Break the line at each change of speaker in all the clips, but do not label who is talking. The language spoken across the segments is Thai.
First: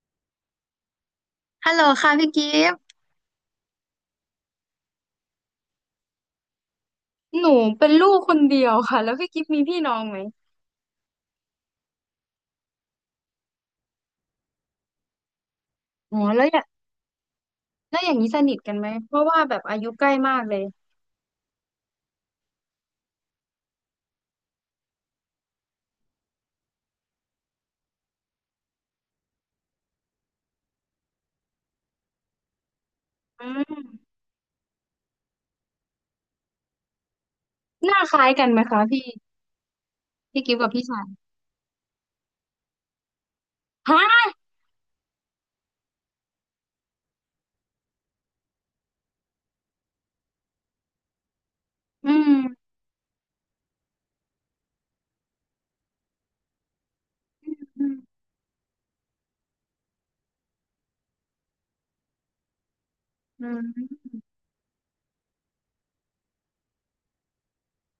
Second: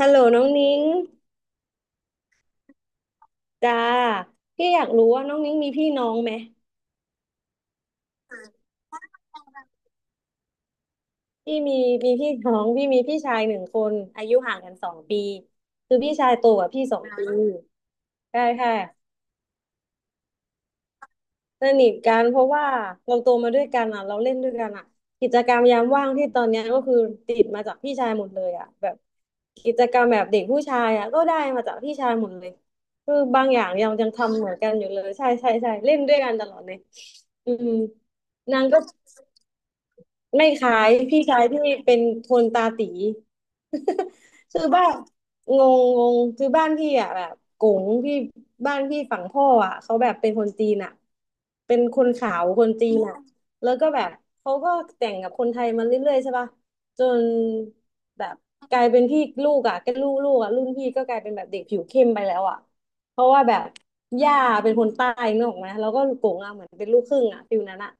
ฮัลโหลน้องนิ้ง
ฮัลโหลค่ะพี่กิฟต์
จ้าพี่อยากรู้ว่าน้องนิ้งมีพี่น้องไหม
หนูเป็นลูกคนเดียวค่ะแล้วพี่กิฟต์มีพี่น้องไหม
พี่มีมีพี่น้องพี่มีพี่ชายหนึ่งคนอายุห่างกันสองปีคือพี่
อ๋อ
ชายโตกว่าพี่สองปี
แล้วอย่างนี้ส
ใช่
นิท
ใช่
กันไหมเพราะว่าแบบอายุใกล้มากเลย
สนิทกันเพราะว่าเราโตมาด้วยกันอ่ะเราเล่นด้วยกันอ่ะกิจกรรมยามว่างที่ตอนเนี้ยก็คือติดมาจากพี่ชายหมดเลยอ่ะแบบกิจกรรมแบบเด็กผู้ชายอ่ะก็ได้มาจากพี่ชายหมดเลยคือบา
อื
งอย่างยังยั
ม
งทำเหมือนกันอยู่เลยใช่ใช่ใช่เล่นด้วยกันตลอดเลยอืม
หน้าคล้ายกันไห
นา
ม
งก็
คะพี่พี่
ไม่
กิฟต์กับ
ขา
พี่
ย
ชาย
พี่ชายพี่เป็นคนตาตี
ฮะ
คือบ้านงงงงคือบ้านพี่อ่ะแบบกงพี่บ้านพี่ฝั่งพ่ออ่ะเขาแบบเป็นคนจีนอ่ะเป็นค
อื
น
ม
ขาวคนจีนอ่ะแล้วก็แบบเขาก็แต่งกับคนไทยมาเรื่อยๆใช่ป่ะจน
อืม
แบบกลายเป็นพี่ลูกอ่ะก็ลูกอ่ะรุ่นพี่ก็กลายเป็นแบบเด็กผิวเข้มไปแล้วอ่ะเพราะว่า
อื
แบ
ม
บย่าเป็นคนใต้นึกออกไหมแล้วก็กงอ่ะเหมือนเป็นลูกครึ่งอ่ะฟิลนั้นอ่ะ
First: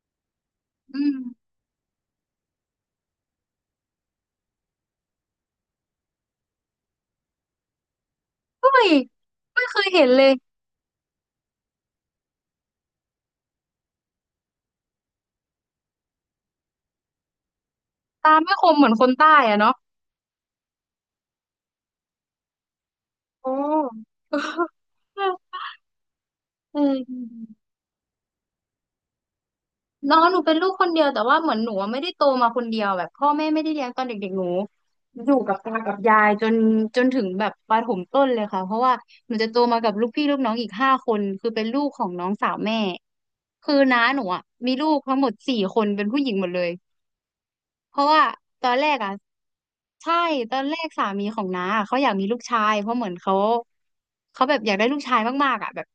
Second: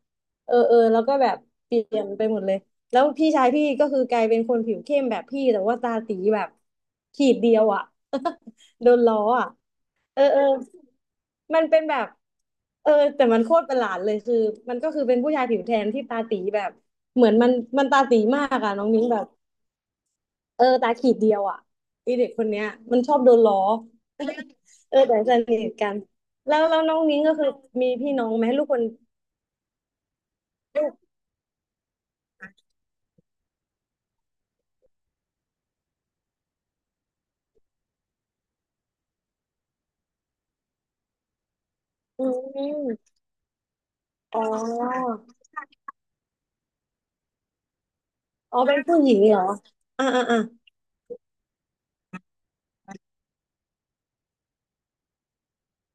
เออแล้
อื
วก็
ม
แบบเปลี่ยนไปหมดเลยแล้วพี่ชายพี่ก็คือกลายเป็นคนผิวเข้มแบบพี่แต่ว่าตาตีแบบขีดเดียวอ่ะ
เฮ้
โด
ย
นล้ออ่ะ
ไม่เคยเห็น
เอ
เล
อ
ย
เออมันเป็นแบบเออแต่มันโคตรประหลาดเลยคือมันก็คือเป็นผู้ชายผิวแทนที่ตาตีแบบเหมือนมันตาตี
ตา
มา
ไม่
ก
ค
อ่ะ
มเห
น้อ
มื
ง
อนค
มิ้ง
น
แบบ
ใต้อะเนาะ
เออตาขีดเดียวอ่ะไอเด็กคนเนี้ยมันชอบโดน
โอ้
ล้อ เออแต่สนิทกันแล้ว
เอ
แล้วน้องนิ้งก็คือ
อ
มีพี่น้องไหมลูกคน
น้องหนูเป็นลูกค
ลู
น
ก
เดียวแต่ว่าเหมือนหนูอะไม่ได้โตมาคนเดียวแบบพ่อแม่ไม่ได้เลี้ยงตอนเด็กๆหนูอยู่กับตากับยายจนถึงแบบประถมต้นเลยค่ะเพราะว่าหนูจะโตมากับลูกพี่ลูกน้องอีกห้าคนคือเป็นลูกของ
อื
น้องสาวแม่
ม
คือน้าหนู
อ๋อ
อ่ะมีลูกทั้งหมดสี่คนเป็นผู้หญิงหมดเลย เพราะว่า
อ๋อ
ตอ
เป็
น
น
แรก
ผู้ห
อ่ะ
ญิงเหรออ่า
ใช่
อ่าอ่า
ตอนแรกสามีของน้าอะเขาอยากมีลูกชายเพราะเหมือนเขาแบบอยากได้ลูกชายมากๆอ่ะแบบ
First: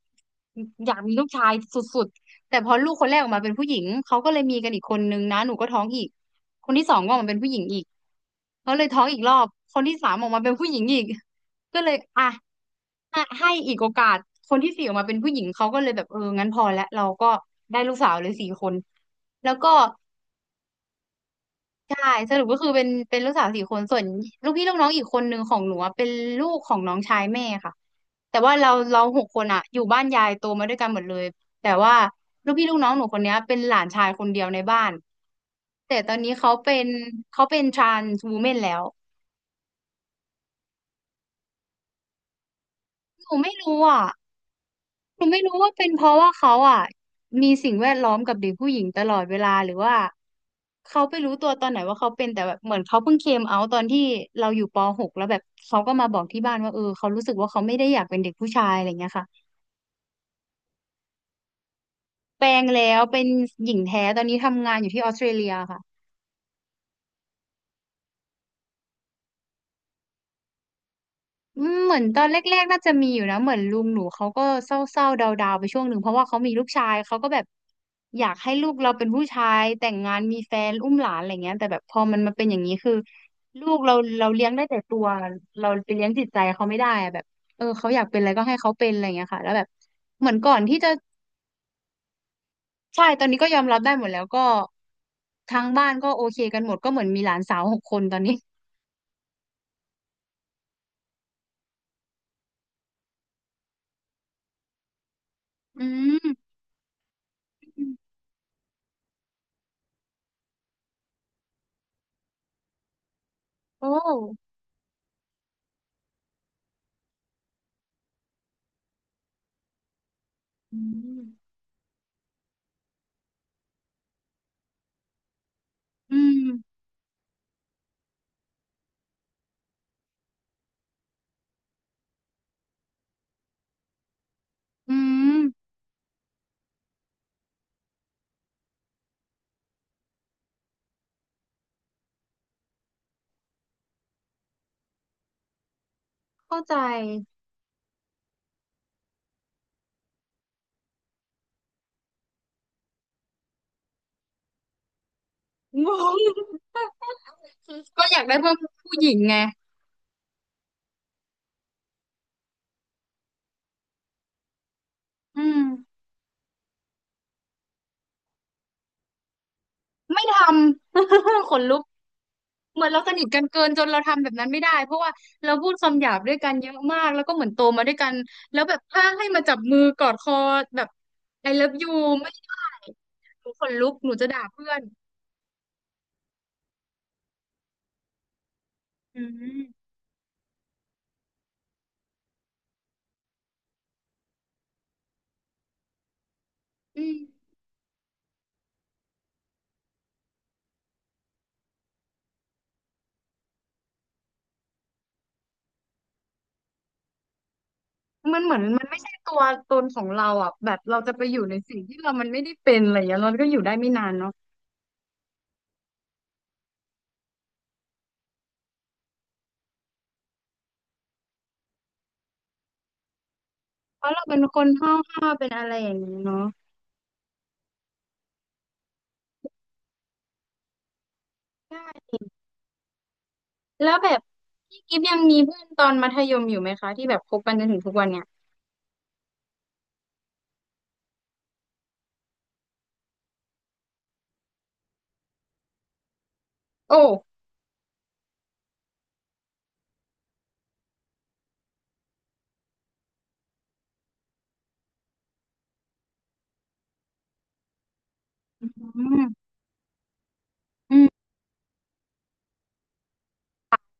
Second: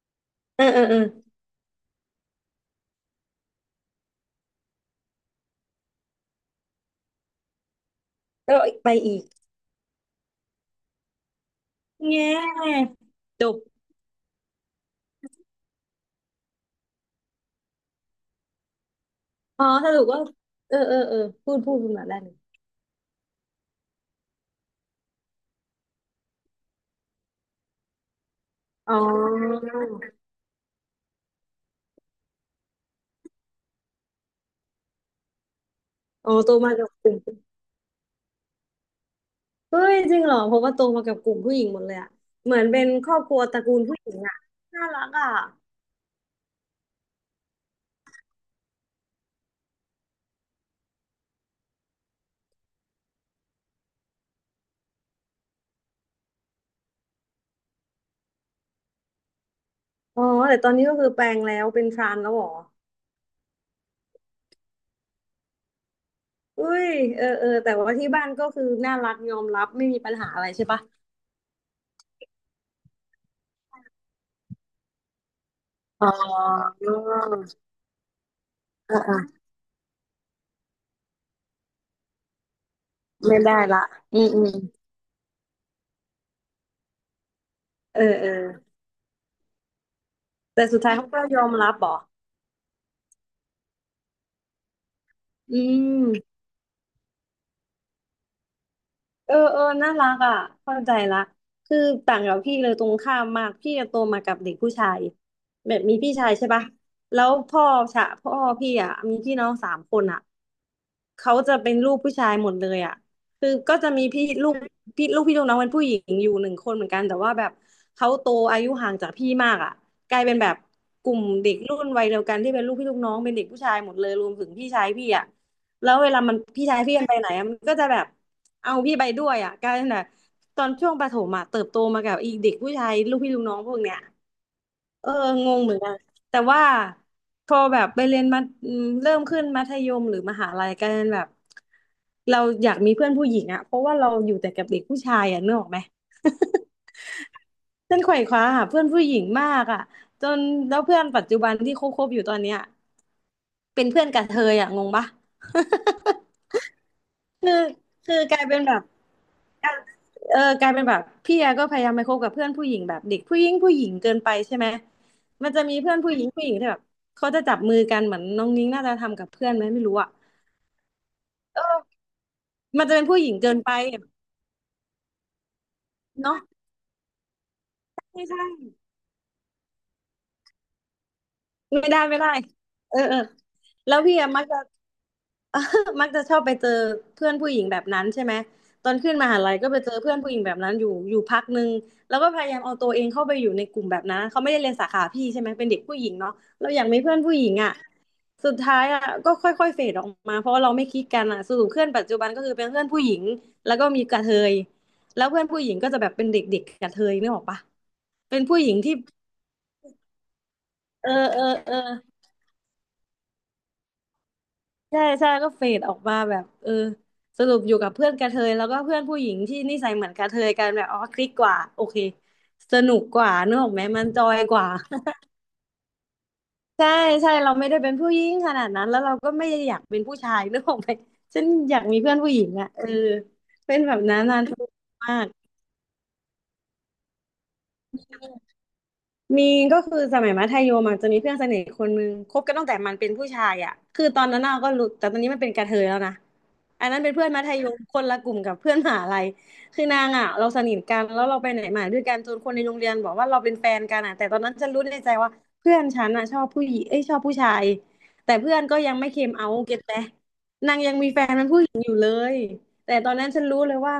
อ่าอ่า
อยาก
อ่า
มีลูกชายสุดๆแต่พอลูกคนแรกออกมาเป็นผู้หญิงเขาก็เลยมีกันอีกคนนึงนะหนูก็ท้องอีกคนที่สองก็ออกมาเป็นผู้หญิงอีก
แล้ว
เขาเลย
ไป
ท้อง
อี
อีก
ก
รอบคนที่สามออกมาเป็นผู้หญิงอีกก็เลยอ่ะ
แง่
ให้
จ
ให้
บ
อีกโอกาสคนที่สี่ออกมาเป็นผู้หญิงเขาก็เลยแบบเอองั้นพอแล้วเราก็ได้ลูกสาวเลยสี่คนแล้ว
อ๋อ
ก็
สรุปว่าเออเออเออพูด
ใช่
มาได้เล
ส
ย
รุปก็คือเป็นลูกสาวสี่คนส่วนลูกพี่ลูกน้องอีกคนหนึ่งของหนูอะเป็นลูกของน้องชายแม่ค่ะแต่ว่าเรา
อ๋อ
เราหกคนอะอยู่บ้านยายโตมาด้วยกันหมดเลยแต่ว่าลูกพี่ลูกน้องหนูคนเนี้ยเป็นหลานชายคนเดียวในบ้านแต่ตอน
อ๋
นี้
อ
เขา
โตมา
เป็
กั
น
บกลุ่ม
เขาเป็น t r า n s ์วูแมนแล้ว
เฮ้ยจริงเหรอเพราะว่าโตมากับกลุ่มผู้หญิงหมดเลยอะเหมือนเป็นครอบ
ห
ค
นู
รัว
ไม่
ตระกู
รู้
ลผู้
อะ
หญิงอะน่ารัก
หนู
อะ
ไม่รู้ว่าเป็นเพราะว่าเขาอ่ะมีสิ่งแวดล้อมกับเด็กผู้หญิงตลอดเวลาหรือว่าเขาไปรู้ตัวตอนไหนว่าเขาเป็นแต่แบบเหมือนเขาเพิ่งเคมเอาตอนที่เราอยู่ปหกแล้วแบบเขาก็มาบอกที่บ้านว่าเออเขารู้สึกว่าเขาไม่ได้อยากเป็นเด็กผู้ชายอะไรเงี้ยค่ะ
อ๋อแต่ตอนนี้ก็คือแปลงแล้วเป็นทรานแล้วเห
แป
ร
ล
อ
งแล้วเป็นหญิงแท้ตอนนี้ทำงานอยู่ที่ออสเตรเลียค่ะ
เฮ้ยเออแต่ว่าที่บ้านก็คือน่ารักยอมรับไม่มีปัญหาอะไรใช่ปะ
อืมเหมือนตอนแรกๆน่าจะมีอยู่นะเหมือนลุงหนูเขาก็เศร้าๆดาวๆไปช่วงหนึ่ง
อ๋
เพราะว่าเขามีลูก
อ
ชายเขาก็แบบอยากให้ลูกเรา
อ่า
เป็น
อ่า
ผู้ชายแต่งงานมีแฟนอุ้มหลานอะไรเงี้ยแต่แบบพอมันมาเป็นอย่างนี้คือ
ไม่ได้
ลูก
ละ
เรา
อื
เรา
มอื
เลี้ยง
ม
ได้แต่ตัวเราไปเลี้ยงจิตใจเขาไม่ได้อะแบบเออเขาอ
เอ
ยา
อ
กเป็นอะ
เอ
ไร
อ
ก็ให้เขาเป็นอะไรเงี้ยค่ะแล้วแบบเหมือนก่อน
แต่
ที่
สุด
จะ
ท้ายเขาก็ยอมรับเหรอ
ใช่ตอนนี้ก็ยอมรับได้หมดแล้วก็ทา
อื
งบ้าน
ม
ก็โอเคกันหมดก็เหมือนมีหลานสาวหกคนตอนนี้
เออน่ารักอ่ะเข้าใจละคือต่างกับพี่เลยตรงข้ามมากพี่จะโตมากับเด็กผู้ชายแบบ
อื
มีพี่
ม
ชายใช่ปะแล้วพ่อชะ พ่อพี่อ่ะมีพี่น้อง3 คนอ่ะเขาจะเป็นลูกผู้ชายหมดเลยอ่ะคือก็
โอ
จะมีพี่ลู
้
กพี่ลูกน้องเป็นผู้หญิงอยู่หนึ่งคนเหมือนกันแต่ว่าแบบเขาโตอายุห่างจากพี่มากอ่ะกลายเป็นแบบ
อื
กลุ่มเด็
ม
กรุ่นวัยเดียวกันที่เป็นลูกพี่ลูกน้องเป็นเด็กผู้ชายหมดเลยรวมถึงพี่ชายพี่อ่ะแล้วเว
อื
ลามัน
ม
พี่ชายพี่มันไปไหนอะมันก็จะแบบ เอาพี่ไปด้วยอ่ะกลายเป็นแบบตอนช่วงประถมอ่ะเติบโตมากับอีเด็กผู้ชายลูกพี่ลูกน้องพวกเนี้ย
อื
เออ
ม
งงเหมือนกันแต่ว่าพอแบบไปเรียนมาอืมเริ่มขึ้นมัธยมหรือมหาลัยกลายเป็นแบบเราอยากมีเพื่อนผู้หญิงอ่ะเพราะว่าเราอยู่แต่กับเด็กผู้ชายอ่ะนึกออกไหม
เข้าใจ
เส้ นไขว่คว้าหาเพื่อนผู้หญิงมากอ่ะจนแล้วเพื่อนปัจจุบันที่คบๆอยู่ตอนเนี้ยเป็นเพื่อนกระเทยอ่ะงงปะ
งง
คือ
ก็อยาก
ก
ได้
ลาย
เพื่อน
เป็นแบบ
ผู้หญิงไง
เออกลายเป็นแบบพี่แอก็พยายามไปคบกับเพื่อนผู้หญิงแบบเด็กผู้หญิงผู้หญิงเกินไปใช่ไหม
อื
มัน
ม
จะมีเพื่อนผู้หญิงผู้หญิงที่แบบเขาจะจับมือกันเหมือนน้องนิ้งน่าจะทำกับเพื่อนไหมไม่รู้อะ
ไม่ทำ ข
เอ
นลุก
อ
เห
มั
มื
น
อน
จะ
เรา
เป็น
ส
ผู้
นิ
ห
ท
ญิง
กัน
เกิน
เกิน
ไป
จนเราทำแบบนั้นไม่ได้เพราะว่าเราพูดคำหยาบด้วย
เนาะ
กันเยอะมากแล้วก็เหมือนโตมาด้วยกัน
ไม่ใช่
แล้วแบบถ้าให้มาจับมือกอดคอแบบ I love
ไม่
you
ได้ไม่ได้
ไม่ได้
เออ
หนูขนลุ
แล้
ก
ว
หนู
พี่
จะ
อะ
ด่า
มักจะ
เพื่อน
เออมักจะชอบไปเจอเพื่อนผู้หญิงแบบนั้นใช่ไหมตอนขึ้น
อื
มหาลัยก็ไปเจ
ม
อเพื่อนผู้หญิงแบบนั้นอยู่อยู่พักหนึ่ง แล้วก็พยายามเอาตัวเองเข้าไปอยู่ในกลุ่มแบบนั้นเขาไม่ได้เรียนสาขาพี่ใช่ไหมเป็นเด็กผู้หญิงเนาะเราอยากมี
อื
เพื่
ม
อนผู้หญิงอ่ะสุดท้ายอ่ะก็ค่อยๆเฟดออกมาเพราะว่าเราไม่คลิกกันอ่ะสรุปเพื่อนปัจจุบันก็คือเป็นเพื่อนผู้หญิงแล้วก็มีกระเทยแล้วเพื่อนผู้หญิงก็จะแบบเป็นเด็กๆกระเทยนึกออกปะเป็
มั
น
นเหมื
ผู้
อน
หญิง
มัน
ที่
ไม่ใช่ตัวตนของเราอ่ะแบบเรา
เออ
จะไปอ
เอ
ยู่
อ
ใน
เออ
สิ่งที่เรามันไม่ได้เป็นอะไรอย่างเงี้ยเราก็อยู่ได้ไม่นานเนาะ
ใช่ใช่ก็เฟดออกมาแบบสรุปอยู่กับเพื่อนกระเทยแล้วก็เพื่อนผู้หญิงที่นิสัยเหมือนกระเทยกันแบบอ๋อคลิกกว่าโอเคสนุกกว่านึกออกไหมมั
เพ
น
ราะ
จ
เรา
อ
เป็
ย
น
ก
ค
ว่า
นห้าวๆเป็นอะไรอย่างเงี้ยเนาะ
ใช่ใช่เราไม่ได้เป็นผู้หญิงขนาดนั้นแล้วเราก็ไม่ได้อยากเป็นผู้ชายนึกออกไหมฉัน
ใ
อยากมีเพื่อ
ช่
นผู้หญิงอ่ะเออเป็น
แล้
แบ
ว
บ
แบ
นั้
บ
นนาน
พี่กิฟ
มา
ยัง
ก
มีเพื่อนตอนมัธยมอยู่ไหมคะที่แบบคบกันจนถึงทุกวันเนี่ย
มีก็คือสมัยมัธยมอะจะมีเพื่อนสนิทคนนึงคบกันตั้งแต่มันเป็นผู้ชายอ่ะคือตอนนั้นเราก็รู้แต่ตอนนี้มันเป็นกระเทยแล้วนะอัน
โอ้
นั้นเป็นเพื่อนมัธยมคนละกลุ่มกับเพื่อนมหาลัยคือนางอ่ะเราสนิทกันแล้วเราไปไหนมาด้วยกันจนคนในโรงเรียนบอกว่าเราเป็นแฟนกันอ่ะแต่ตอนนั้นฉันรู้ในใจว่าเพื่อนฉันอ่ะชอบผู้หญิงเอ้ยชอบผู้ชายแต่เพื่อ
อ
นก็ยัง
ื
ไม่เค
ม
มเอาเก็ตไหมนางยัง
อื
มีแฟ
ม
นเป็นผู้หญิงอยู่เลย แต่ตอนนั้นฉันรู้เลยว่า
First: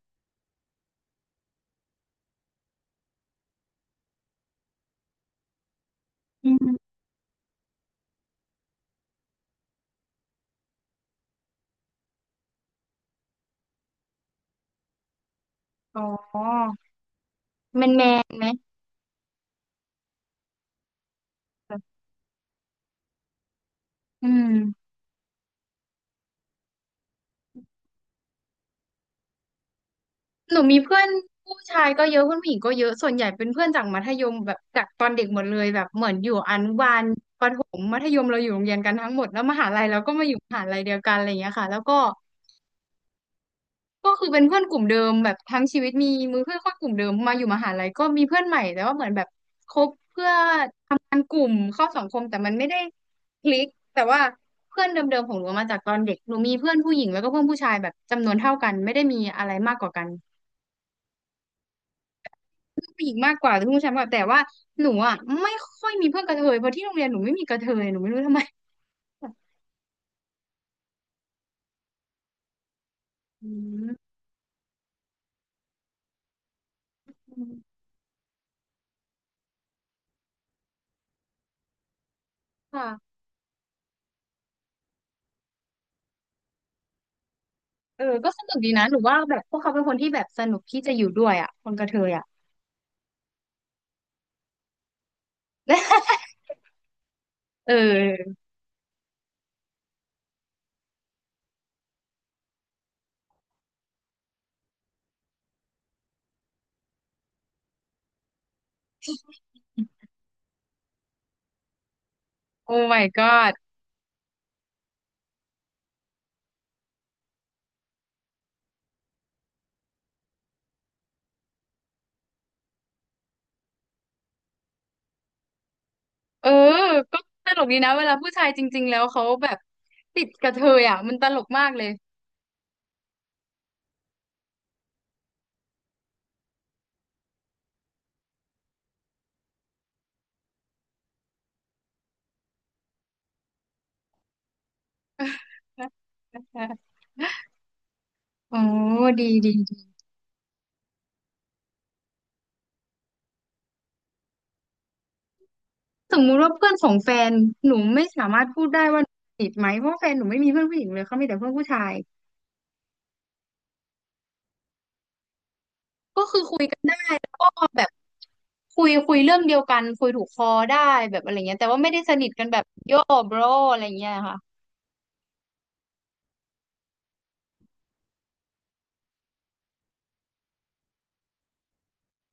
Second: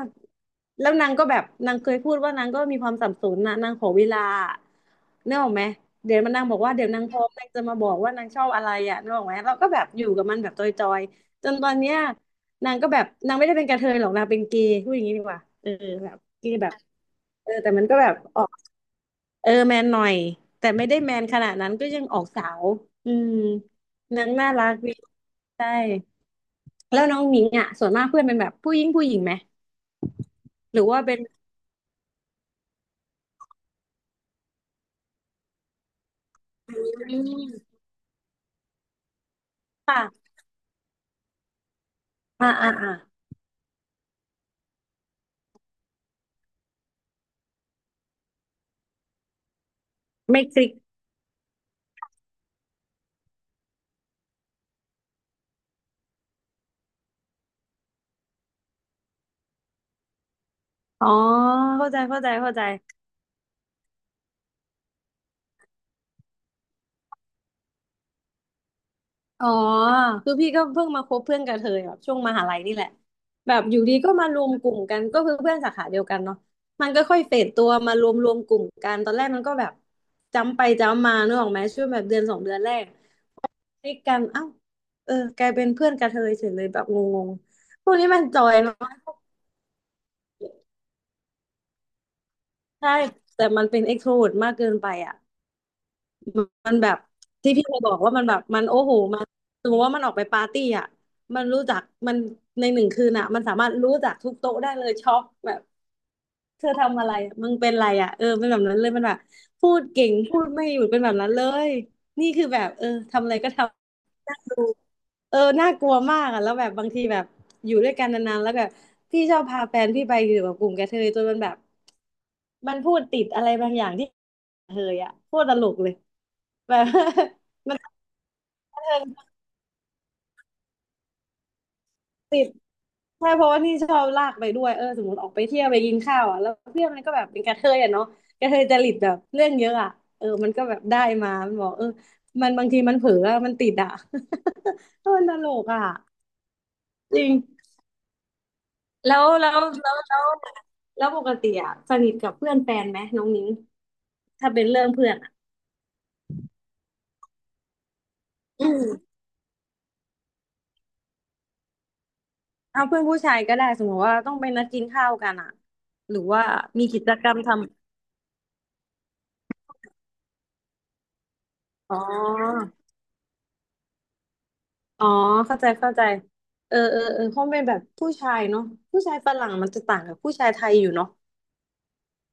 แล้วนางก็แบบนางเคยพูดว่านางก็มีความสับสนนะนางขอเวลาเนกออกไหมเดี๋ยวมันนาง
อื
บอกว่า
ม
เดี๋ยวนางพร้อมนางจะมาบอกว่านางชอบอะไรอ่ะเนกออกไหมเราก็แบบอยู่กับมันแบบจอยๆจนตอนเนี้ยนางก็แบบนางไม่ได้เป็นกระเทยหรอกนางเป็นเกย์พูดอย่างนี้ดีกว่าเออ
อ๋อ
แบบเกย์แบบเออแต่
แม
มัน
น
ก็
แม
แบบ
น
อ
ไห
อ
ม
กเออแมนหน่อยแต่ไม่ได้แมนขนาดนั้น
แบ
ก็ยั
บ
งออกสาวอืมนา
อื
งน่า
ม
รักดีใช่แล้วน้องหญิงอ่ะส่วนมากเพื่อนเป็นแบบผู้หญิงผู้หญิงไหม
หนู
ห
มี
รือ
เพื่
ว่า
อน
เป็น
ผู้ชายก็เยอะเพื่อนผู้หญิงก็เยอะส่วนใหญ่เป็นเพื่อนจากมัธยมแบบจากตอนเด็กหมดเลยแบบเหมือนอยู่อนุบาล
อื
ประถ
ม
มมัธยมเราอยู่โรงเรียนกันทั้งหมดแล้วมหาลัยเราก็มาอ
ค่ะ
ยู่มหาลัยเดียวกันอะไรอย่างเงี้ยค่ะแล้วก็
อ่าอ่าอ่า
ก็คือเป็นเพื่อนกลุ่มเดิมแบบทั้งชีวิตมีมือเพื่อนค่กลุ่มเดิมมาอยู่มหาลัยก็มีเพื่อนใหม่แต่ว่าเหมือนแบบคบเพื่อ
ไม่คลิก
ทำงานกลุ่มเข้าสังคมแต่มันไม่ได้คลิกแต่ว่าเพื่อนเดิมๆของหนูมาจากตอนเด็กหนูมีเพื่อนผู้หญิงแล้วก็เพื่อนผู้ชายแบบจำนวนเท่ากันไม่ได้มีอะไรมากกว่ากัน
อ๋อเข้าใจเข้าใจเข้าใจ
เพื่อนผู้หญิงมากกว่าแต่เพื่อนผู้ชายมากกว่าแต่ว่าหนูอ่ะไม่ค่อยมีเพื่อนกระเทยเพราะที่โรงเรียนหนูไม่มีกระเทยหนูไม่รู้ทำไม
อ๋อคือพี่ก็เพิ่งมาคบเพื่อนกับเธอแบบช่วงมหาลัยนี่แหละ
อื
แบบอยู่ดีก็
ม
มารวมกลุ่มกันก็คือเพื่อนสาขาเดียวกันเนาะมันก็ค่อยเฟดตัวมารวมกลุ่มกันตอนแรกมันก็แบบจำไปจำมานึกออกไหมช่วงแบบเดือนสองเดือนแรก
ค่ะ
คลิกกันเอ้าเออกลายเป็นเพื่อนกับเธอเฉยเลยแบบงงๆพวก
เออ
นี้มัน
ก็
จ
ส
อ
นุ
ย
กดีนะหนู
เนาะ
ว่าแบบพวกเขาเป็นคนที่แบบสนุกที่จะอยู่ด้วยอ่ะคนกระเทยอ่ะ
ใช่แต่มันเป็นเอ็กโทรเวิร์มากเกินไปอ่ะ มันแบบที่พี่
เ
เคยบอกว่ามันแบ
ออ
บมันโอ้โหมันสมมติว่ามันออกไปปาร์ตี้อ่ะมันรู้จักมันในหนึ่งคืนอ่ะมันสามารถรู้จักทุกโต๊ะได้เลยช็อกแบบเธอทำอะไรอะมึงเป็นอะไรอ่ะเออเป็นแบบนั้นเลยมันแบบพูดเก่งพูดไม่หยุดเป็นแบบนั้นเลยนี่คือแบบ
โอ้
เออ
my
ทำอะไรก็
god
ทำดู เออน่ากลัวมากอ่ะแล้วแบบบางทีแบบอยู่ด้วยกันนานๆแล้วแบบพี่ชอบพาแฟนพี่ไปอยู่กับกลุ่มกระเทยจนมันแบบมันพูดติดอะไรบางอย่างที่กระเทยอ่ะโคตรตลกเลย
เออ
แบบ
ก็ตลก
มั
ดี
นกร
นะเวลาผู้ชายจริ
ะ
ง
เท
ๆแล้
ย
วเขาแบบติดกระเทยอ่ะมันตลกมากเลย
ติดใช่เพราะว่านี่ชอบลากไปด้วยเออสมมติออกไปเที่ยวไปกินข้าวอ่ะแล้วเพื่อนมันก็แบบเป็นกระเทยอ่ะเนาะกระเทยจริตแบบเรื่องเยอะอ่ะเออมันก็แบบได้มามันบอกเออมันบางทีมันเผลออะมันติดอ่ะ เออมันตลกอ่ะ จริง
โอ้
แล้
ดี
วแล้
ดี
ว
ดี
แล้วแล้วแล้วปกติอะสนิทกับเพื่อนแฟนไหมน้องนิ้งถ้าเป็นเรื่องเพื่อนอะ
สมมุติว่าเพื่อนของแฟนหนูไม่สามารถพู
อื
ดได้
ม
ว่าหนูติดไหมเพราะว่าแฟนหนูไม่มีเพื่อนผู้หญิงเลยเขามีแต่เพื่อนผู้ชาย
เอาเพื่อนผู้ชายก็ได้สมมติว่าต้องไปนัดกินข้าวกันอะหรือว่ามี
ใช่
กิจก
แล้
ร
ว
รม
ก็
ท
แบบคุยเรื่องเดียวกันคุยถูกคอได้แบบอะไรเงี้ยแต่ว่าไม่
ำอ๋
ได้สนิทกันแบ
อ
บโย่ bro อะไรเงี้ยค่ะ
อ๋อเข้าใจเข้าใจเออเออเออคงเป็นแบบผู้ชายเนาะผู้ชายฝรั่งมันจะต่างกับผู้ชายไทยอยู่เนาะ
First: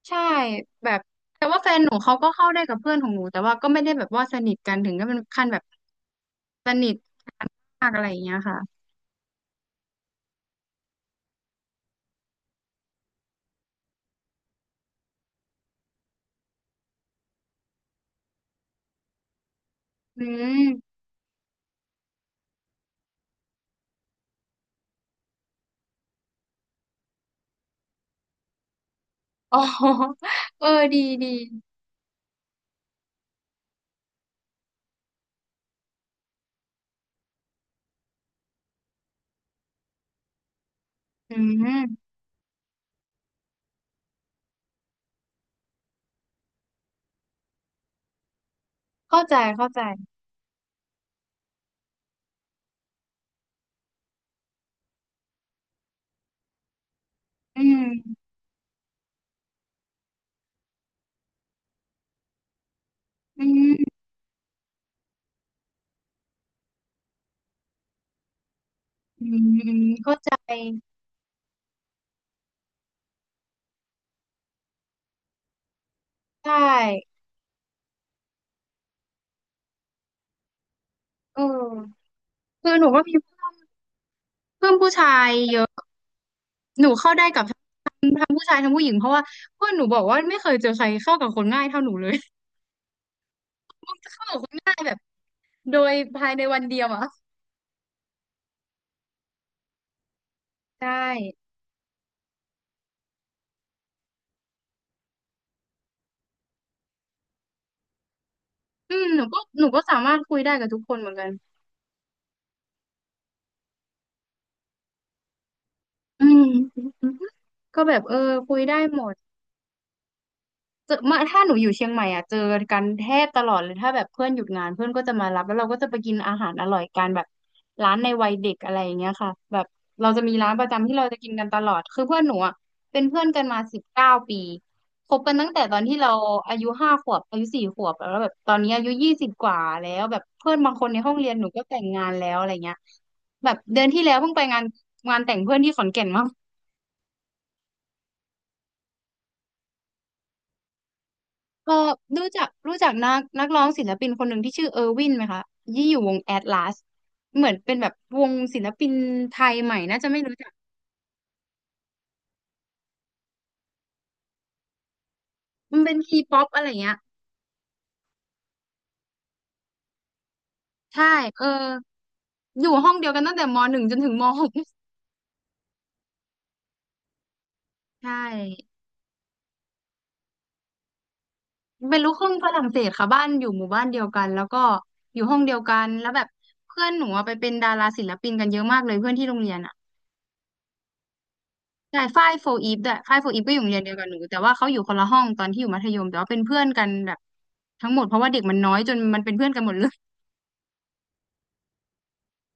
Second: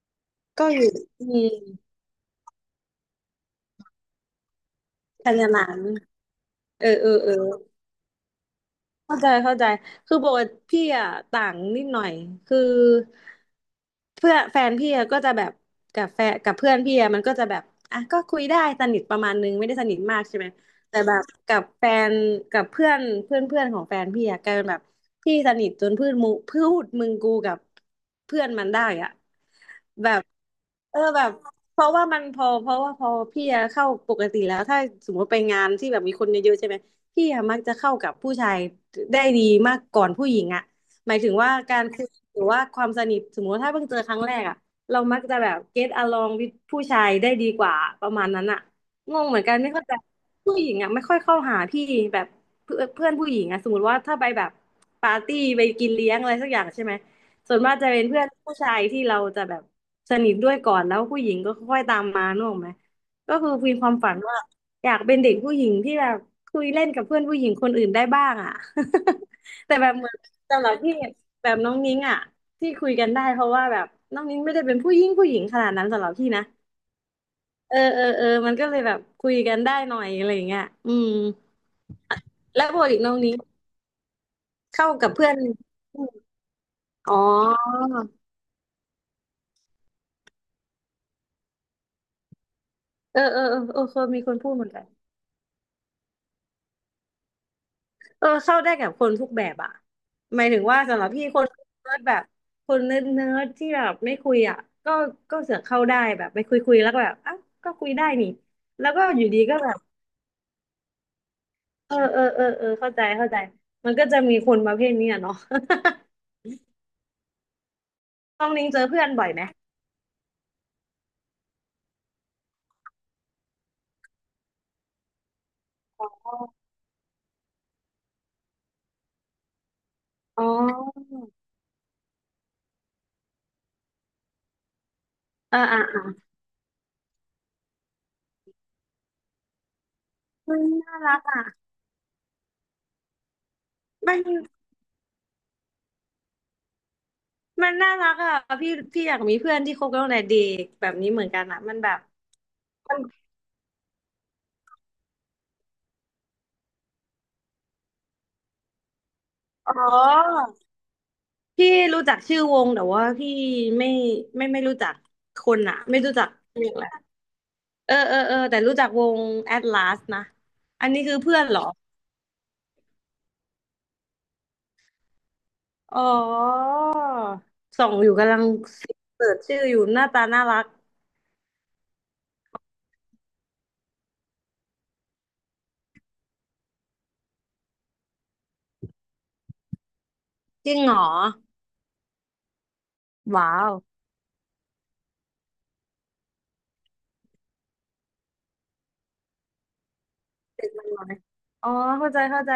ใช่
ก็อ
แบ
ยู่
บ
อื
แต่
ม
ว่าแฟนหนูเขาก็เข้าได้กับเพื่อนของหนูแต่ว่าก็ไม่ได้แบบว่าสนิทกันถึงก็เป็น
ข
ขั้
นา
น
ด
แบบ
นั้น
ส
เอ
นิ
อ
ท
เออเออ
กันมากอะไรอย่างเงี้ยค่ะ
เข้าใจเข้าใจคือปกติพี่อ่ะต่างนิดหน่อยคือเพื่อนแฟนพี่อะก็จะแบบกับแฟนกับเพื่อนพี่อะมันก็จะแบบอ่ะก็คุยได้สนิทประมาณนึงไม่ได้สนิทมาก
อื
ใช่ไหม
ม
แต่ แบบกับแฟนกับเพื่อนเพื่อนเพื่อนของแฟนพี่อะกลายเป็นแบบพี่สนิทจนพูดมูพูดมึงกูกับเพื่อนมันได้อะ
อ๋อ
แบบ
เออ
เอ
ดี
อแบ
ดี
บเพราะว่ามันพอเพราะว่าพอพี่อะเข้าปกติแล้วถ้าสมมติไปงานที่แบบมีคนเยอะๆใช่ไหม พี่อะมักจะเข้ากับผู้ชายได้ดีมากก่อนผู้หญิงอะหมายถึ
อื
งว่าการคุย
ม
หรือว่าความสนิทสมมติว่าถ้าเพิ่งเจอครั้งแรกอะเรามักจะแบบ get along with ผู้ชายได้ดีกว่าประมาณนั้นอะง
เข้า
ง
ใจ
เหมือนกัน
เข้า
ไม่
ใจ
เข้าใจผู้หญิงอะไม่ค่อยเข้าหาพี่แบบเพื่อนเพื่อนผู้หญิงอะสมมติว่าถ้าไปแบบปาร์ตี้ไปกินเลี้ยงอะไรสักอย่างใช่ไหมส่ว
อื
นมากจะเป็นเพื่อ
ม
นผู้ชายที่เราจะแบบสนิทด้วยก่อนแล้วผู้หญิงก็ค่อยตามมานึกออกไหม ก็
อื
คือมีความ
ม
ฝันว่าอยากเป็นเด็กผู้หญิงที่แบบคุยเล่นกับเพื่อนผู้หญิงคนอื่นได้บ้างอ่ะ
อืม อื
แต่
ม
แบบเหมือ
เข้า
น
ใจ
สำหรับพี่แบบน้องนิ้งอ่ะที่คุยกันได้เพราะว่าแบบน้องนิ้งไม่ได้เป็นผู้หญิงผู้หญิงขนาดนั้นสำหรับพี่นะ
ใช่
เออเออเออมันก็เลยแบบคุยกันได้หน่อยอะไรอย่างเงี้ยอืม
เออ
แล้ว
คือ
ป
ห
ก
นู
ติ
ก็
น้
มี
องนิ้ง
เพื่อนเพื่อน
เข้า
ผู้ชา
กับเพื่
ย
อน
เยอะ
อม
หนูเข้า
อ๋อ
ได้กับทั้งผู้ชายทั้งผู้หญิงเพราะว่าเพื่อนหนูบอกว่าไม่เคยเจอใครเข้ากับคนง่ายเท่าหนูเลย
เออเออเออเออเคย มี
เข้า
ค
กั
น
บค
พูด
น
เหมือน
ง่าย
กัน
แบบโดยภายในวันเดียวอะ
เออเข้าได้กับคนทุกแบบอ่ะหมายถึงว่า
ใช
สำหรับพี่คน
่
เนิร์ดแบบคนเนิร์ดที่แบบไม่คุยอ่ะก็ก็เสือกเข้าได้แบบไปคุยแล้วก็แบบอ่ะก็คุยได้นี่แล้ว
อื
ก็
มห
อ
นู
ยู่
ก็
ดีก็
หนู
แบบ
ก็สามารถคุยได้กับทุกคนเหมือนกัน
เออเออเออเออเข้าใจเข้าใจมันก็จะมีคนประเภทนี้อะเนาะ
อืมก็แบบเออ
ต้อง
คุย
นิ้ง
ได้
เจอ
ห
เพื่
ม
อน
ด
บ่อยไหม
เจอมาถ้าหนูอยู่เชียงใหม่อ่ะเจอกันแทบตลอดเลยถ้าแบบเพื่อนหยุดงานเพื่อนก็จะมารับแล้วเราก็จะไปกินอาหารอร่อยกันแบบร้านในวัยเด็กอะไรอย่างเงี้ยค่ะแบบเราจะมี
อ๋
ร้านประจำที่เรา
อ
จะกินกันตลอดคือเพื่อนหนูอ่ะเป็นเพื่อนกันมา19 ปีคบกันตั้ง
เออ
แต่ตอ
อ่ะ
นที่เรา
อ่ะ
อายุ5 ขวบอายุ4 ขวบแล้วแบบตอนนี้อายุ20กว่าแล้วแบบเพื่อ
มั
น
น
บางคน
น่า
ในห้อ
รั
ง
ก
เรียนหนู
อะ
ก็แต่งงานแล้วอะไรเงี้ยแบบเดือนที่แล้
มั
ว
น
เพิ่งไปงานแต่งเพื่อนที่ขอนแก่นมา
มันน่ารักอ่ะพี่อยากมีเพื่อนที่คบกันตั้งแต่เด็กแบบนี้เหมือนกันอ่ะ
เออ
มันแบบ
รู้จักรู้จัก
มัน
นักนักร้องศิลปินคนหนึ่งที่ชื่อเออร์วินไหมคะยี่อยู่วงแอตลาสเหมือนเป็นแบบวงศิลปินไทยใหม่
อ๋
น่าจะไม่รู้
อ
จัก
พี่รู้จักชื่อวงแต่ว่าพี่ไม่ไม่รู้จักคนอะ
มันเป็น
ไม่รู้
ที
จัก
ป๊อปอะ
เรี
ไร
ยกอะไร
เงี้ย
เออเออเออแต่รู้จักวง Atlas นะอันนี้
ใช่
คือเพื่อ
เอ
น
อ
เหรอ
อยู่ห้องเดียวกันตั้งแต่ม.1จนถึงม.6
อ๋อส่องอ
ใช่
ยู่กำลังเสิร์ชชื่ออยู่หน้าตาน่ารัก
เป็นลูกครึ่งฝรั่งเศสค่ะบ้านอยู่หมู่บ้านเดียวกันแล้วก็อยู่ห้องเดียวกันแล้วแบบเพื่อนหนูอะไปเป็นดาราศิลปินกันเยอะมากเลยเพื่อนที่โรงเรียนอะ
จริงเหรอ
ใช่ฝ้ายโฟอีฟด้วยฝ้ายโฟอีฟก็
ว้า
อยู่โรง
ว
เรียนเดียวกับหนูแต่ว่าเขาอยู่คนละห้องตอนที่อยู่มัธยมแต่ว่าเป็นเพื่อนกันแบบทั้งหมดเพราะว่าเด็กมันน้อยจนมันเป็นเพื่อนกันหมดเลย
เด็กมันน้อยอ๋อเข้าใจเข้าใจ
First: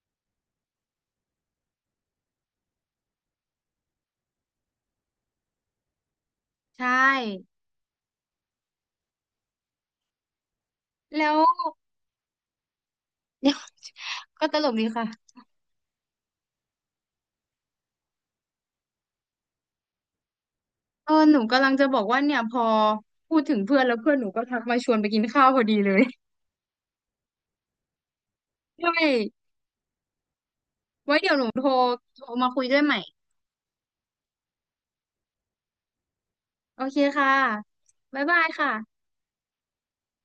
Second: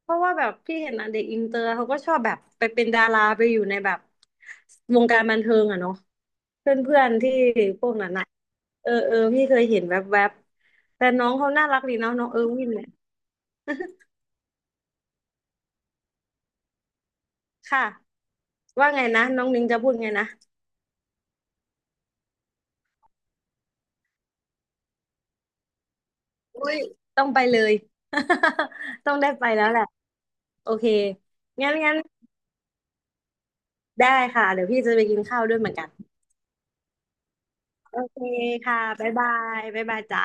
เพราะว่าแบบพี่เห็นอ่ะเด็กอินเตอร์เขาก็ชอบแบบไปเป็นดาราไปอยู่ในแบบวงการบันเทิงอ่ะเนาะเพ
ใช่
ื่อนๆที่พวกนั้นอ่ะเออเออพี่เคยเห็นแวบๆบแต่น้อ
แล้
ง
ว
เขาน่ารักดีเนาะน้องเออร์วินเนี่ย
เดี๋ยวก็ตลกดีค่ะ
ค่ะว่าไงนะน้องนิ้งจะพูดไงนะ
เออหนูกำลังจะบอกว่าเนี่ยพอพูดถึงเพื่อนแล้วเพื่อนหนูก็ทักมาชวนไปกินข้าวพอดีเลย
อุ้ยต้องไปเลย
ด้ว ย
ต้องได้ไปแล้วแหละโอเค
ไว้เดี๋ยวหนูโทร
งั้นงั้น
โทรมาคุยด้วยใหม่
ได้ค่ะเดี๋ยวพี่จะไปกินข้าวด้วยเหมือนกัน
โอเคค่ะ
โอเค
บ๊ายบายค่ะ
ค่ะบ๊ายบายบ๊ายบายจ้า